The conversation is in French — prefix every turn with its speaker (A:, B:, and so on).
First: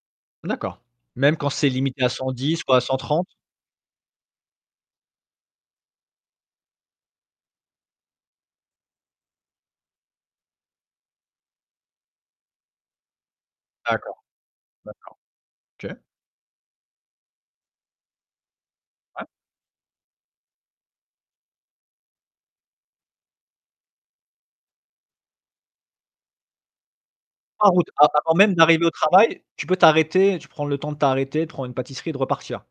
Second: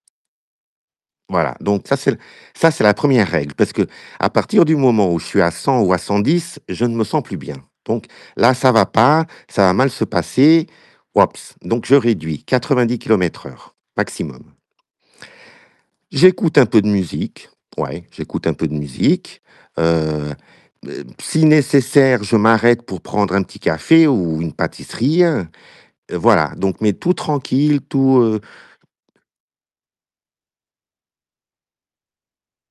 A: D'accord. Même quand
B: Voilà,
A: c'est
B: donc ça,
A: limité à
B: c'est le
A: 110
B: ça,
A: ou à
B: c'est la
A: cent
B: 1re
A: trente?
B: règle parce qu'à partir du moment où je suis à 100 ou à 110, je ne me sens plus bien. Donc là, ça va pas, ça va mal se passer, wouaps donc je réduis 90 kilomètres heure
A: D'accord,
B: maximum.
A: d'accord, OK.
B: J'écoute un peu de musique, ouais, j'écoute un peu de
A: Ouais.
B: musique. Heu, b heu, si nécessaire, je m'arrête pour prendre un petit café ou une pâtisserie, voilà, donc, mais tout
A: En
B: tranquille,
A: route, a
B: tout,
A: avant
B: heu
A: même d'arriver au travail, tu peux t'arrêter, tu prends le temps de t'arrêter, de prendre une pâtisserie et de repartir?